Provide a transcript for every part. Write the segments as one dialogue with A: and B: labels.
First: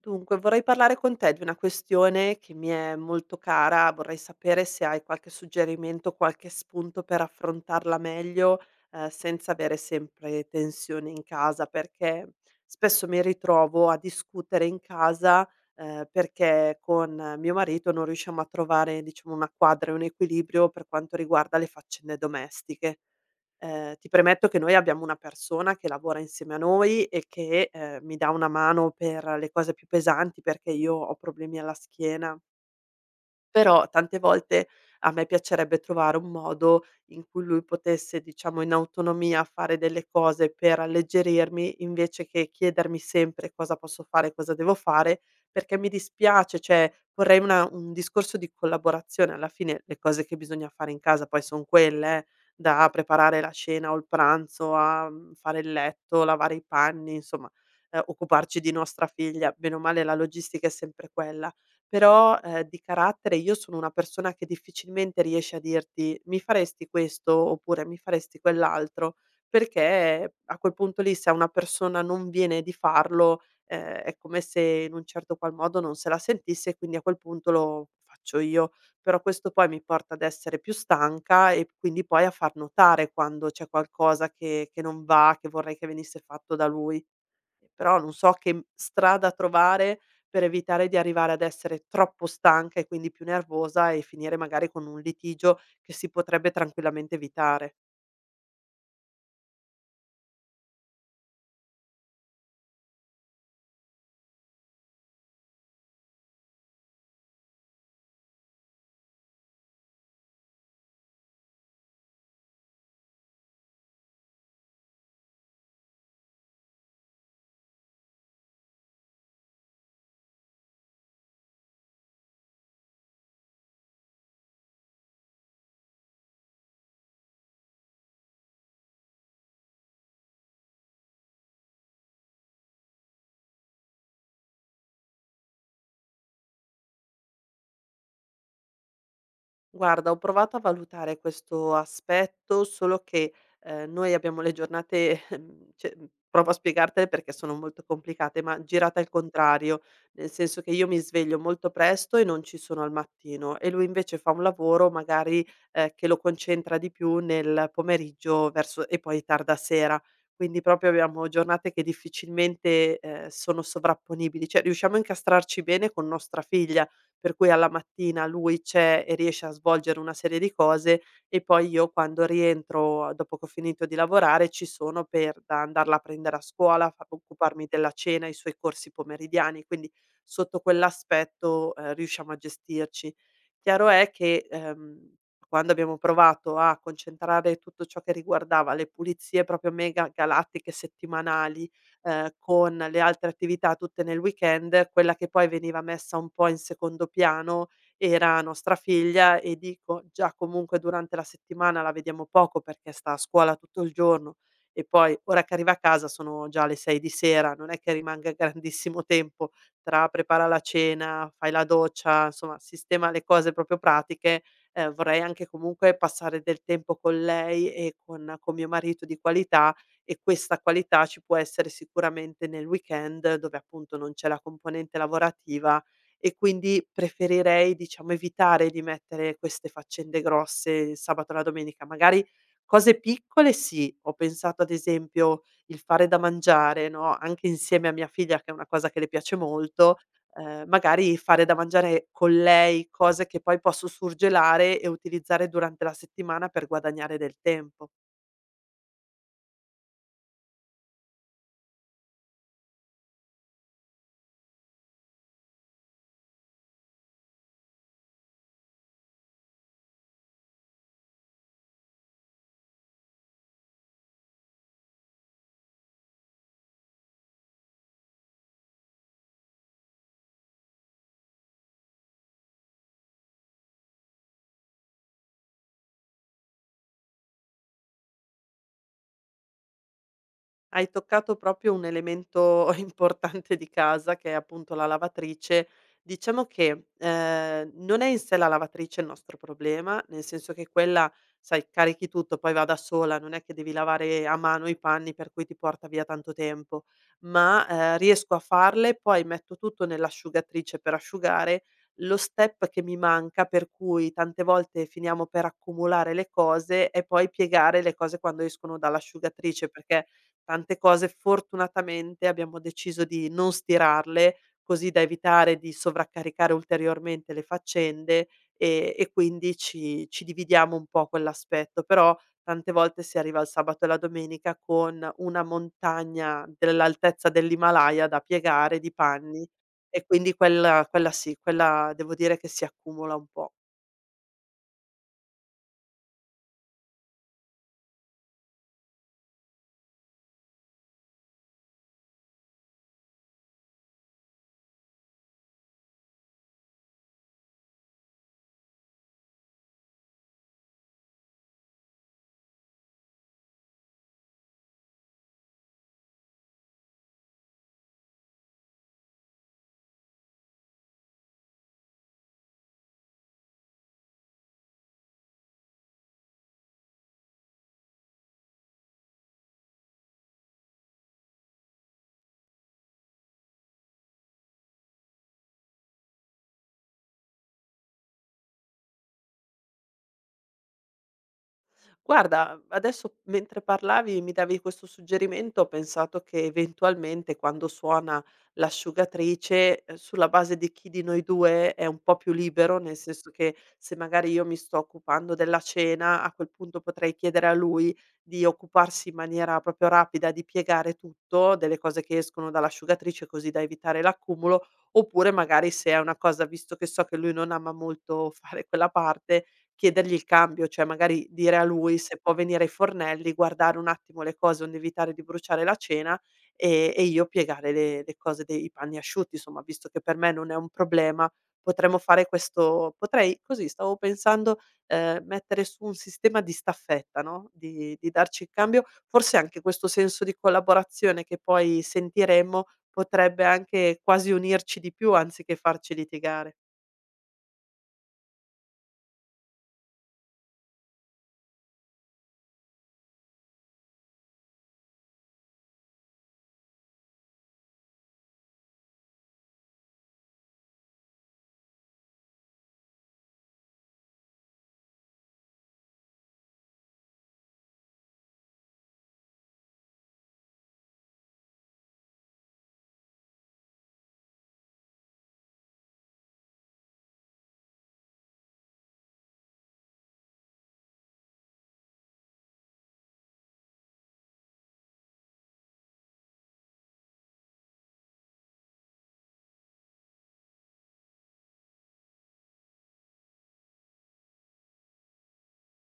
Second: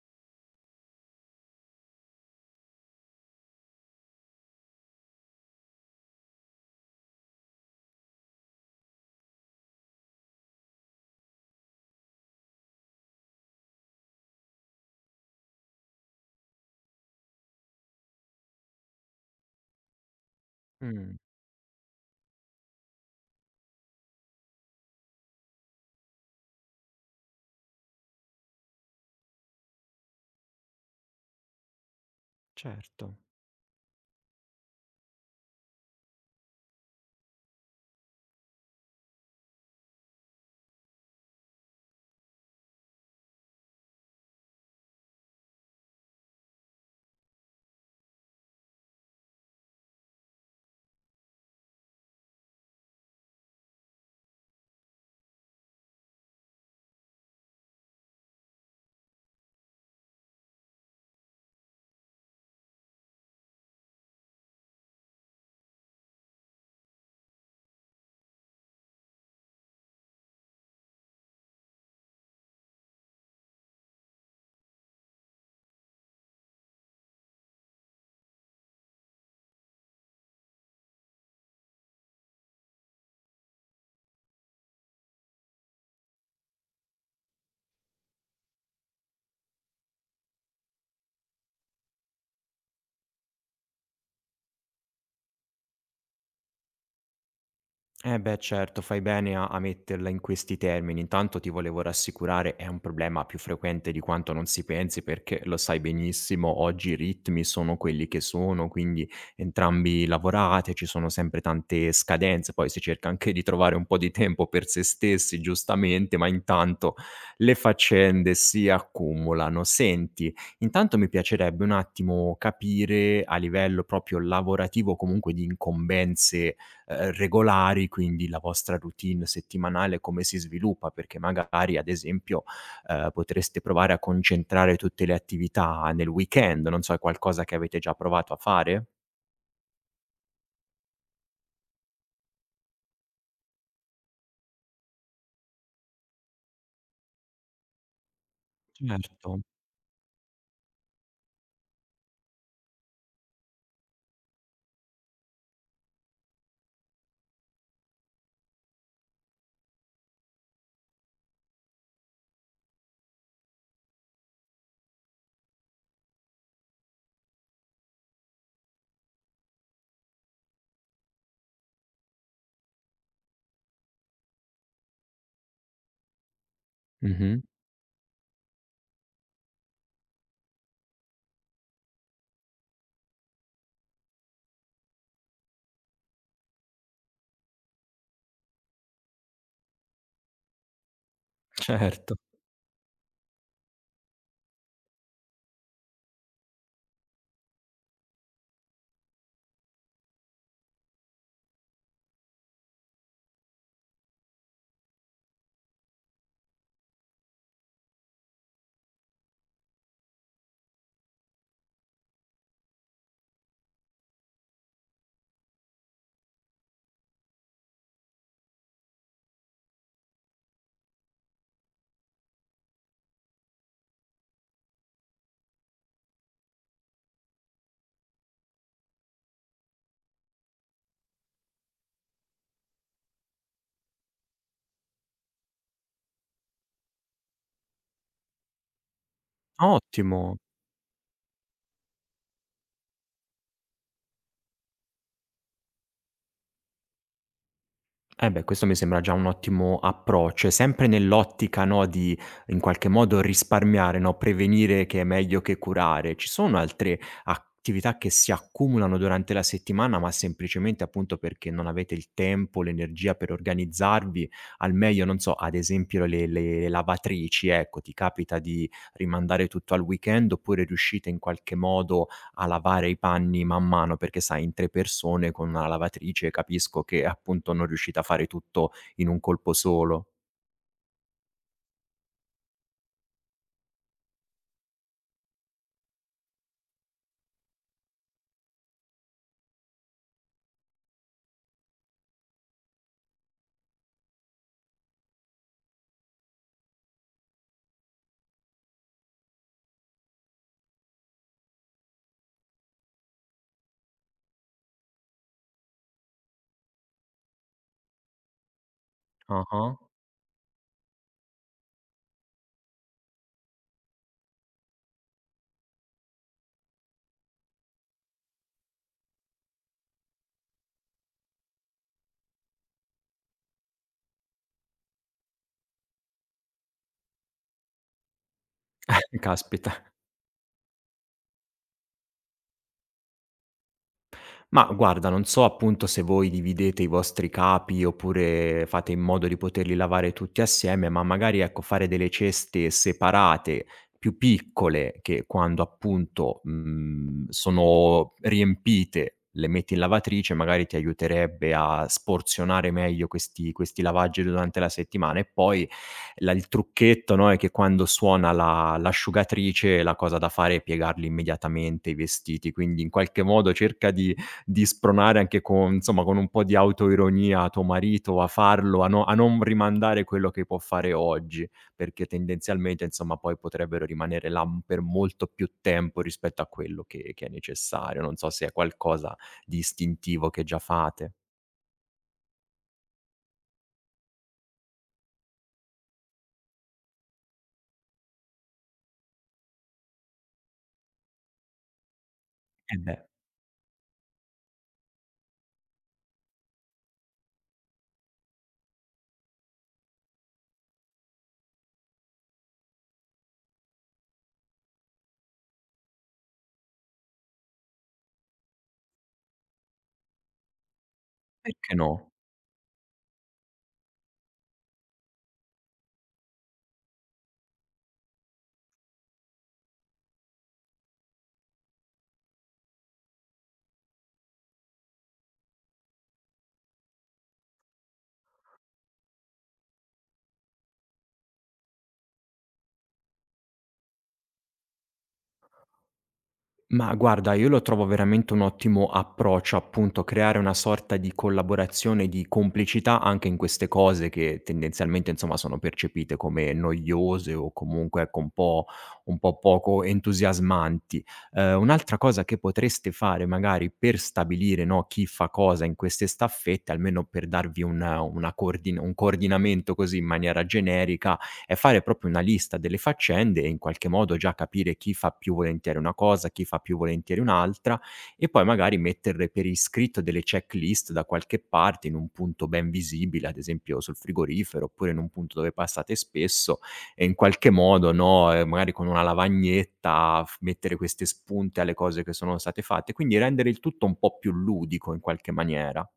A: Dunque, vorrei parlare con te di una questione che mi è molto cara, vorrei sapere se hai qualche suggerimento, qualche spunto per affrontarla meglio, senza avere sempre tensione in casa, perché spesso mi ritrovo a discutere in casa, perché con mio marito non riusciamo a trovare, diciamo, una quadra e un equilibrio per quanto
B: Mh,
A: riguarda le faccende domestiche. Ti premetto che noi abbiamo una persona che lavora insieme a noi e che, mi dà una mano per le cose più pesanti perché io ho problemi alla schiena,
B: certo.
A: però tante volte a me piacerebbe trovare un modo in cui lui potesse, diciamo, in autonomia fare delle cose per alleggerirmi, invece che chiedermi sempre cosa posso fare, cosa devo fare, perché mi dispiace, cioè vorrei una un discorso di collaborazione. Alla fine le cose che bisogna fare in casa poi son quelle, da preparare la cena o il pranzo a, fare il letto, lavare i panni, insomma, occuparci di nostra figlia. Bene o male la logistica è sempre quella però, di carattere io sono una persona che difficilmente riesce a dirti: "Mi faresti questo?" Oppure: "Mi faresti quell'altro?" Perché a quel punto lì, se a una persona non viene di farlo, è come se in un certo qual modo non se la sentisse e quindi a quel punto lo faccio io. Però questo poi mi porta ad essere più stanca e quindi poi a far notare quando c'è qualcosa che non va, che vorrei che venisse fatto da lui. Però non so che, strada trovare per evitare di arrivare ad essere troppo stanca e quindi più nervosa e finire magari con un litigio che si potrebbe tranquillamente evitare.
B: Eh beh, certo, fai bene a metterla in questi termini. Intanto ti volevo rassicurare, è un problema più frequente di quanto non si pensi, perché lo sai benissimo, oggi i ritmi sono quelli che sono, quindi entrambi lavorate, ci sono sempre tante scadenze, poi si cerca anche di trovare un po' di tempo per se stessi, giustamente, ma intanto le faccende si accumulano. Senti, intanto mi piacerebbe un attimo capire a livello proprio lavorativo, comunque di incombenze regolari, quindi la vostra routine settimanale come si sviluppa, perché magari ad esempio, potreste provare a concentrare tutte le attività nel weekend, non so, è qualcosa che avete già provato a fare?
A: Guarda, ho provato a valutare questo aspetto, solo che, noi abbiamo le giornate cioè, provo a spiegartele perché sono molto complicate, ma girate al
B: Certo.
A: contrario, nel senso che io mi sveglio molto presto e non ci sono al mattino e lui invece fa un lavoro magari, che lo concentra di più nel pomeriggio verso e poi tarda sera. Quindi proprio abbiamo giornate che difficilmente, sono sovrapponibili, cioè riusciamo a incastrarci bene con nostra figlia, per cui alla mattina lui c'è e riesce a svolgere una serie di cose e poi io quando rientro, dopo che ho finito di lavorare, ci sono per da andarla a prendere a scuola, fa
B: Mh-mh,
A: occuparmi della cena, i suoi corsi pomeridiani, quindi sotto quell'aspetto, riusciamo a gestirci. Chiaro è che, quando abbiamo provato a concentrare tutto ciò che riguardava le pulizie proprio mega galattiche settimanali
B: certo.
A: con le altre attività tutte nel weekend, quella che poi veniva messa un po' in secondo piano era nostra figlia e dico: "Già comunque durante la settimana la vediamo poco perché sta a scuola tutto il giorno e poi ora che arriva a casa sono già le 6 di sera, non è che rimanga grandissimo tempo tra prepara la cena, fai la doccia, insomma sistema le cose proprio pratiche, vorrei anche comunque passare del tempo con lei e con mio marito di qualità e questa qualità ci può essere sicuramente nel weekend dove appunto non c'è la componente lavorativa e quindi preferirei, diciamo, evitare di mettere queste faccende grosse il sabato e la domenica. Magari cose piccole sì, ho pensato ad esempio il fare da mangiare, no, anche insieme a mia figlia che è una cosa che le piace molto,
B: Ottimo.
A: magari fare da mangiare con lei, cose che poi posso surgelare e utilizzare durante la settimana per guadagnare del tempo.
B: Eh beh, questo mi sembra già un ottimo approccio e sempre nell'ottica, no, di in qualche modo risparmiare, no, prevenire che è meglio che curare. Ci sono altre attività che si accumulano durante la settimana, ma semplicemente appunto perché non avete il tempo, l'energia per organizzarvi al meglio, non so, ad esempio le lavatrici, ecco, ti capita di rimandare tutto al weekend oppure riuscite in qualche modo a lavare i panni man mano, perché sai in 3 persone con una lavatrice capisco che appunto non riuscite a fare tutto in un colpo solo.
A: Hai toccato proprio un elemento importante di casa che è appunto la lavatrice. Diciamo che, non è in sé la lavatrice il nostro problema, nel senso che quella, sai, carichi tutto, poi va da sola, non è che devi lavare a mano i panni per cui ti porta via tanto tempo, ma, riesco a farle, poi metto tutto nell'asciugatrice per asciugare. Lo step che mi manca, per cui tante volte finiamo per accumulare le cose e poi piegare le cose quando escono dall'asciugatrice,
B: Ah-ah.
A: perché tante cose fortunatamente abbiamo deciso di non stirarle, così da evitare di sovraccaricare ulteriormente le faccende, e quindi ci dividiamo un po' quell'aspetto. Però tante volte si arriva il sabato e la domenica con una montagna dell'altezza dell'Himalaya da piegare di panni
B: Caspita.
A: e quindi quella sì, quella devo dire che si accumula un po'.
B: Ma guarda, non so appunto se voi dividete i vostri capi oppure fate in modo di poterli lavare tutti assieme, ma magari ecco fare delle ceste separate, più piccole, che quando appunto sono riempite le metti in lavatrice, magari ti aiuterebbe a sporzionare meglio questi lavaggi durante la settimana e poi la il trucchetto, no, è che quando suona la l'asciugatrice la cosa da fare è piegarli immediatamente i vestiti, quindi in qualche modo cerca di spronare anche con insomma, con un po' di autoironia tuo marito a farlo, a no a non rimandare quello che può fare oggi, perché tendenzialmente, insomma, poi potrebbero rimanere là, per molto più tempo rispetto a quello che è necessario. Non so se è qualcosa di istintivo che già fate.
A: Guarda, adesso mentre parlavi mi davi questo suggerimento, ho pensato che eventualmente quando suona l'asciugatrice, sulla base di chi di noi 2 è un po' più
B: Eh
A: libero, nel
B: beh,
A: senso che se magari io mi sto occupando della cena, a quel punto potrei chiedere a lui di occuparsi in maniera proprio rapida di piegare tutto, delle cose che escono dall'asciugatrice così da evitare l'accumulo, oppure magari se è una cosa visto che so che lui non ama molto fare quella parte, chiedergli il cambio, cioè magari dire a
B: perché
A: lui
B: no?
A: se può venire ai fornelli, guardare un attimo le cose, onde evitare di bruciare la cena, e io piegare le cose dei i panni asciutti, insomma, visto che per me non è un problema, potremmo fare questo potrei così stavo pensando, mettere su un sistema di staffetta, no, di darci il cambio. Forse anche questo senso di collaborazione che poi sentiremmo potrebbe anche quasi unirci di più anziché farci litigare.
B: Ma guarda, io lo trovo veramente un ottimo approccio, appunto, creare una sorta di collaborazione, di complicità anche in queste cose che tendenzialmente, insomma, sono percepite come noiose o comunque ecco, un po', poco entusiasmanti. Un'altra cosa che potreste fare magari per stabilire no, chi fa cosa in queste staffette, almeno per darvi un coordinamento così in maniera generica, è fare proprio una lista delle faccende e in qualche modo già capire chi fa più volentieri una cosa, chi fa più volentieri un'altra e poi magari mettere per iscritto delle checklist da qualche parte in un punto ben visibile, ad esempio sul frigorifero oppure in un punto dove passate spesso e in qualche modo, no, magari con una lavagnetta f mettere queste spunte alle cose che sono state fatte, quindi rendere il tutto un po' più ludico in qualche maniera.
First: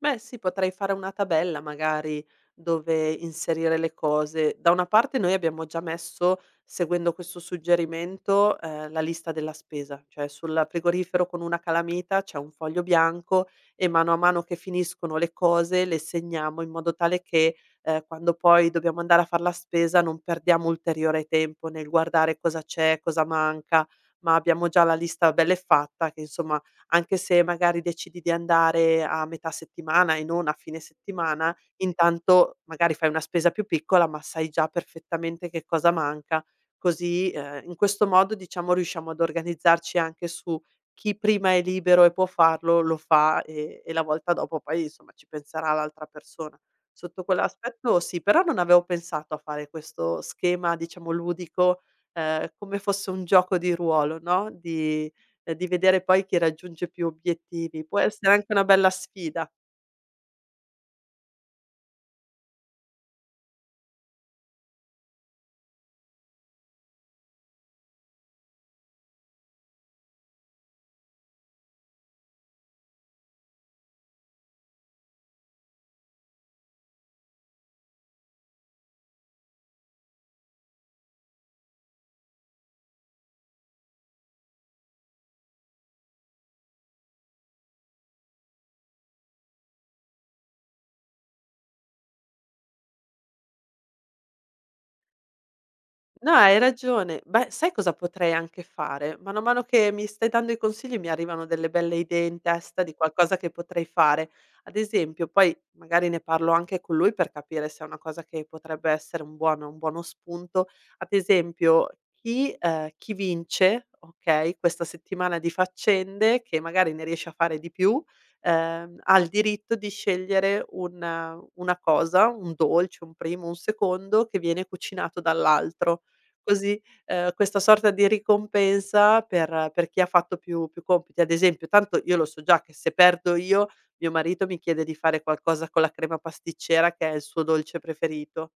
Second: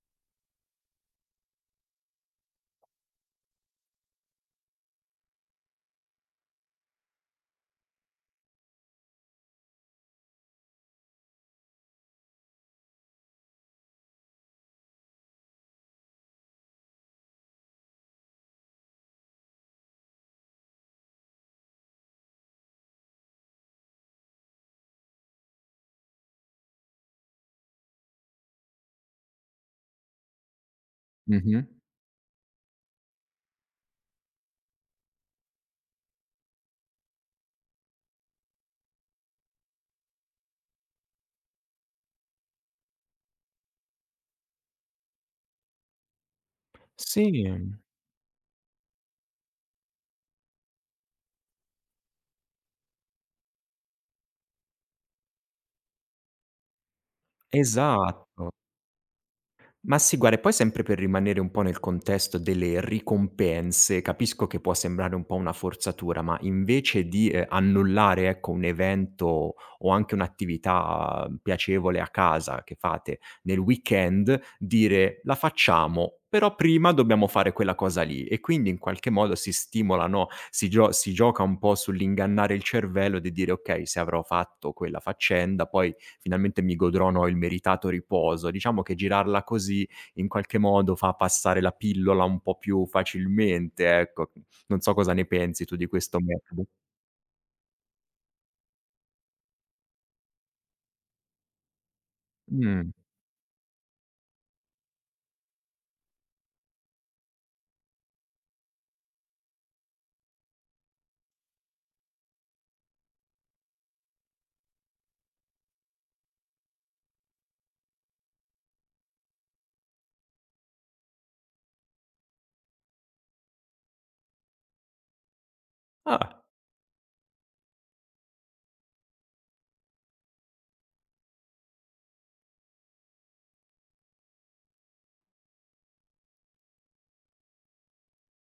A: Beh sì, potrei fare una tabella magari dove inserire le cose. Da una parte noi abbiamo già messo, seguendo questo suggerimento, la lista della spesa, cioè sul frigorifero con una calamita c'è un foglio bianco e mano a mano che finiscono le cose le segniamo in modo tale che, quando poi dobbiamo andare a far la spesa non perdiamo ulteriore tempo nel guardare cosa c'è, cosa manca, ma abbiamo già la lista bell'e fatta che insomma anche se magari decidi di andare a metà settimana e non a fine settimana,
B: Mh-mh.
A: intanto magari fai una spesa più piccola, ma sai già perfettamente che cosa manca. Così, in questo modo, diciamo, riusciamo ad organizzarci anche su chi prima è libero e può farlo, lo fa, e la volta dopo poi, insomma, ci penserà l'altra persona. Sotto
B: Sì,
A: quell'aspetto sì, però non avevo pensato a fare questo schema, diciamo, ludico, come fosse un gioco di ruolo, no, di di vedere poi chi raggiunge più obiettivi. Può essere anche
B: esatto.
A: una bella sfida.
B: Ma sì, guarda, e poi sempre per rimanere un po' nel contesto delle ricompense, capisco che può sembrare un po' una forzatura, ma invece di, annullare, ecco, un evento o anche un'attività piacevole a casa che fate nel weekend, dire: "La facciamo, però prima dobbiamo fare quella cosa lì." E quindi in qualche modo si stimola, no, si gioca un po' sull'ingannare il cervello di dire: "Okay, se avrò fatto quella faccenda poi finalmente mi godrò il meritato riposo." Diciamo che girarla così in qualche modo fa passare la pillola un po' più facilmente, ecco. Non so cosa ne pensi tu di questo
A: No, hai
B: metodo.
A: ragione. Beh, sai cosa potrei anche fare? Mano a mano che mi stai dando i consigli mi arrivano delle belle idee in testa
B: Mh.
A: di qualcosa che potrei fare. Ad esempio, poi magari ne parlo anche con lui per capire se è una cosa che potrebbe essere un buono spunto. Ad esempio, chi, chi vince, ok, questa settimana di faccende, che magari ne riesce a fare di più, ha il diritto di scegliere una cosa, un dolce, un primo, un secondo che viene cucinato dall'altro
B: Ah.
A: così, questa sorta di ricompensa per chi ha fatto più compiti. Ad esempio, tanto io lo so già che se perdo io, mio marito mi chiede di fare qualcosa con la crema pasticcera che è il suo dolce preferito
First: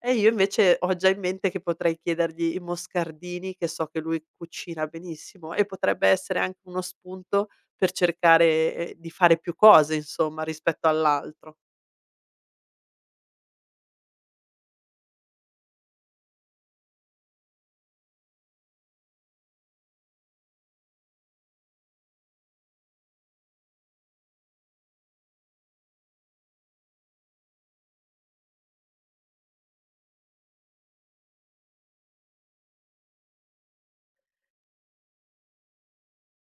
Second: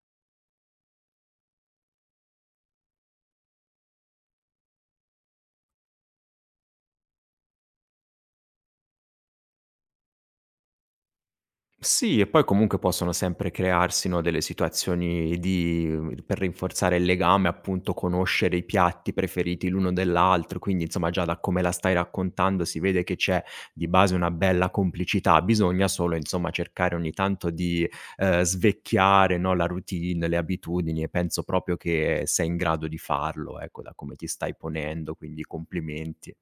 A: e io invece ho già in mente che potrei chiedergli i moscardini, che so che lui cucina benissimo e potrebbe essere anche uno spunto per cercare, di fare più cose insomma rispetto all'altro.
B: Sì, e poi comunque possono sempre crearsi, no, delle situazioni di per rinforzare il legame, appunto, conoscere i piatti preferiti l'uno dell'altro, quindi insomma già da come la stai raccontando si vede che c'è di base una bella complicità, bisogna solo insomma cercare ogni tanto di, svecchiare, no, la routine, le abitudini e penso proprio che sei in grado di farlo, ecco, da come ti stai ponendo, quindi complimenti.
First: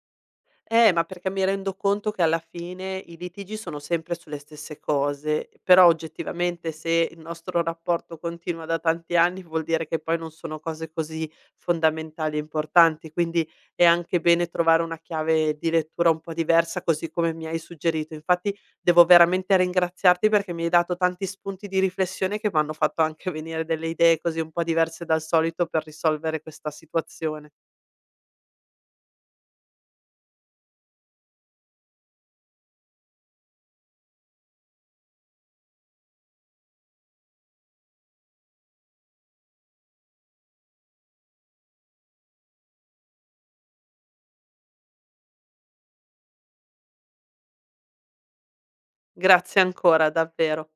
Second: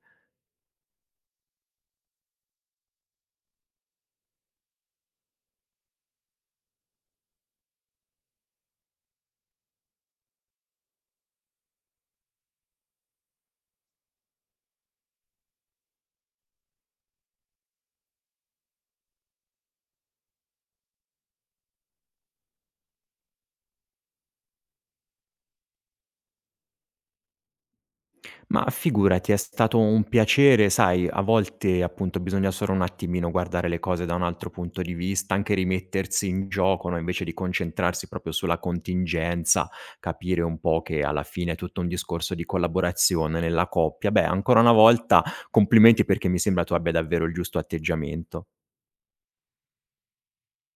A: Ma perché mi rendo conto che alla fine i litigi sono sempre sulle stesse cose, però oggettivamente se il nostro rapporto continua da tanti anni vuol dire che poi non sono cose così fondamentali e importanti, quindi è anche bene trovare una chiave di lettura un po' diversa, così come mi hai suggerito. Infatti devo veramente ringraziarti perché mi hai dato tanti spunti di riflessione che mi hanno fatto anche venire delle idee così un po' diverse dal solito per risolvere questa situazione.
B: Ma figurati, è stato un piacere, sai, a volte appunto bisogna solo un attimino guardare le cose da un altro punto di vista, anche rimettersi in gioco, no, invece di concentrarsi proprio sulla contingenza, capire un po' che alla fine è tutto un discorso di collaborazione nella coppia. Beh, ancora una volta complimenti perché mi sembra tu abbia davvero il giusto atteggiamento.
A: Grazie ancora, davvero.